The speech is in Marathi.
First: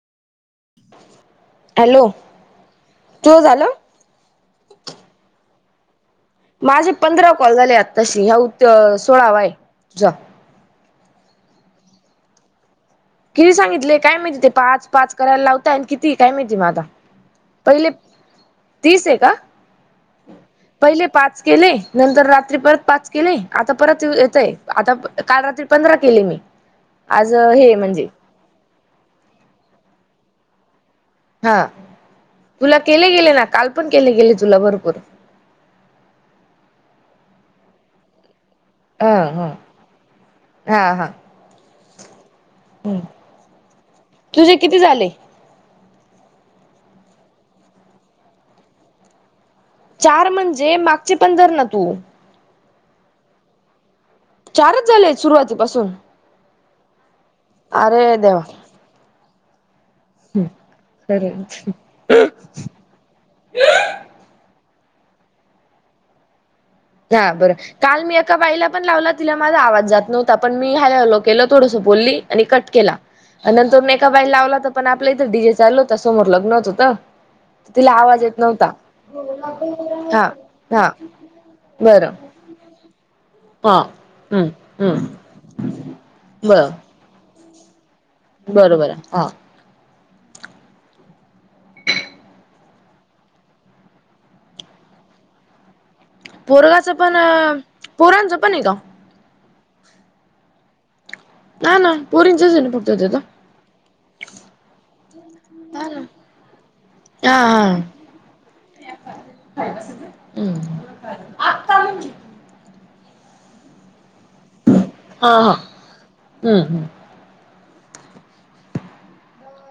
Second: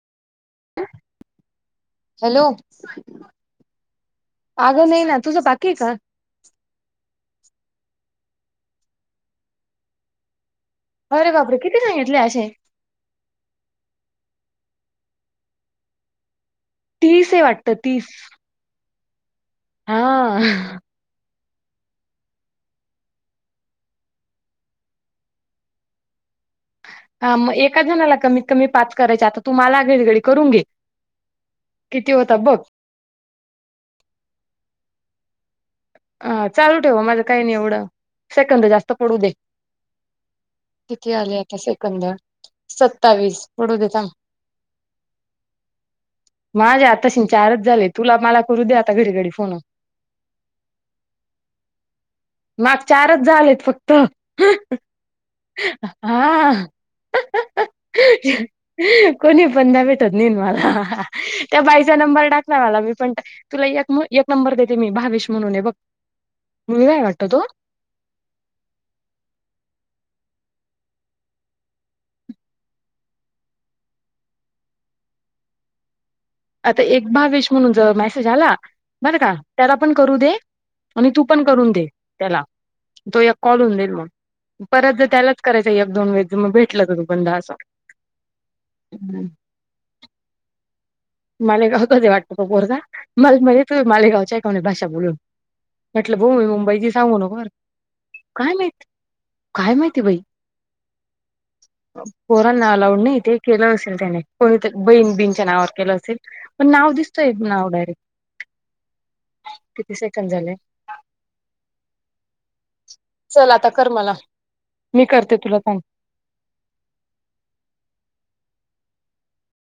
[inaudible] हॅलो तुझ झालं आगं नाही ना तुझं बाकी आहे का माझे पंधरा कॉल झाले आताशी ह उ सोळावा आहे तुझा अरे बापरे किती सांगितले असे किती सांगितले काय माहिती ते पाच पाच करायला लावताय किती काय माहिती मग आता तीस हे वाटतं पहिले तीस तीस आहे का हा पहिले पाच केले नंतर रात्री परत पाच केले आता परत येतंय आता काल रात्री पंधरा केले मी आज हा मग हे एका म्हणजे जणाला कमीत कमी पाच करायचे आता तूम्हाला आगळी वगडी करून घे हा किती होता बघ तुला केले गेले ना काल पण केले गेले तुला भरपूर हा चालू ठेवा माझं काही नाही एवढं सेकंद जास्त हा पडू दे हा हा हा किती आले आता सेकंद सत्तावीस पडू देतं तुझे किती झाले माझे आताशी चारच झाले तुला मला करू दे आता घडी घडी फोन चार म्हणजे मागचे पण धर ना तू माग चारच झालेत फक्त चारच झाले सुरुवातीपासून हा अरे देवा कोणीपण द्यावेत खरंच त्या बाईचा नंबर टाक ना मला मी पण तुला एक नंबर देते ते मी भावीश म्हणून आहे बघ मुलगा आहे वाटतं हा तो बरं काल मी एका बाईला पण लावला तिला माझा आवाज जात नव्हता पण मी हँलो हँलो केलं थोडसं बोलली आणि कट केला अ नंतर एका बाईला लावला तर पण आपलं इथं डीजे चालु होता समोर लग्नच आता होतं एक भावेश म्हणून तिला जर आवाज मेसेज येत आला नव्हता बरं का त्याला पण करू हा दे हा आणि तू पण करून दे बरं त्याला तो करून हा देईल मग हम्म परत जर हम्म त्यालाच करायचं एक दोन वेळेस मग भेटलं तर तु बंद असं बरोबर आहे हम्म. हा मालेगावचाच आहे वाटतं तो पोरगा म मध्ये तू मालेगावच्या एका भाषा बोलू म्हटलं भाऊ मी मुंबईची पोरगाचं पण सांगू नको बरं पोरांचं पण काय आहे का माहित काय माहिती बाई ना हा पोरींचच आहे पोरांना ना फक्त अलाउड तिथं नाहीय केलं असेल त्याने कोणीतरी बहीण बींच्या नावावर हा केलं ना असेल पण नाव दिसतोय नाव डायरेक्ट किती सेकंड झाले आता चल आता कर मला मी हा करते हा तुला थांब हम्म हम्म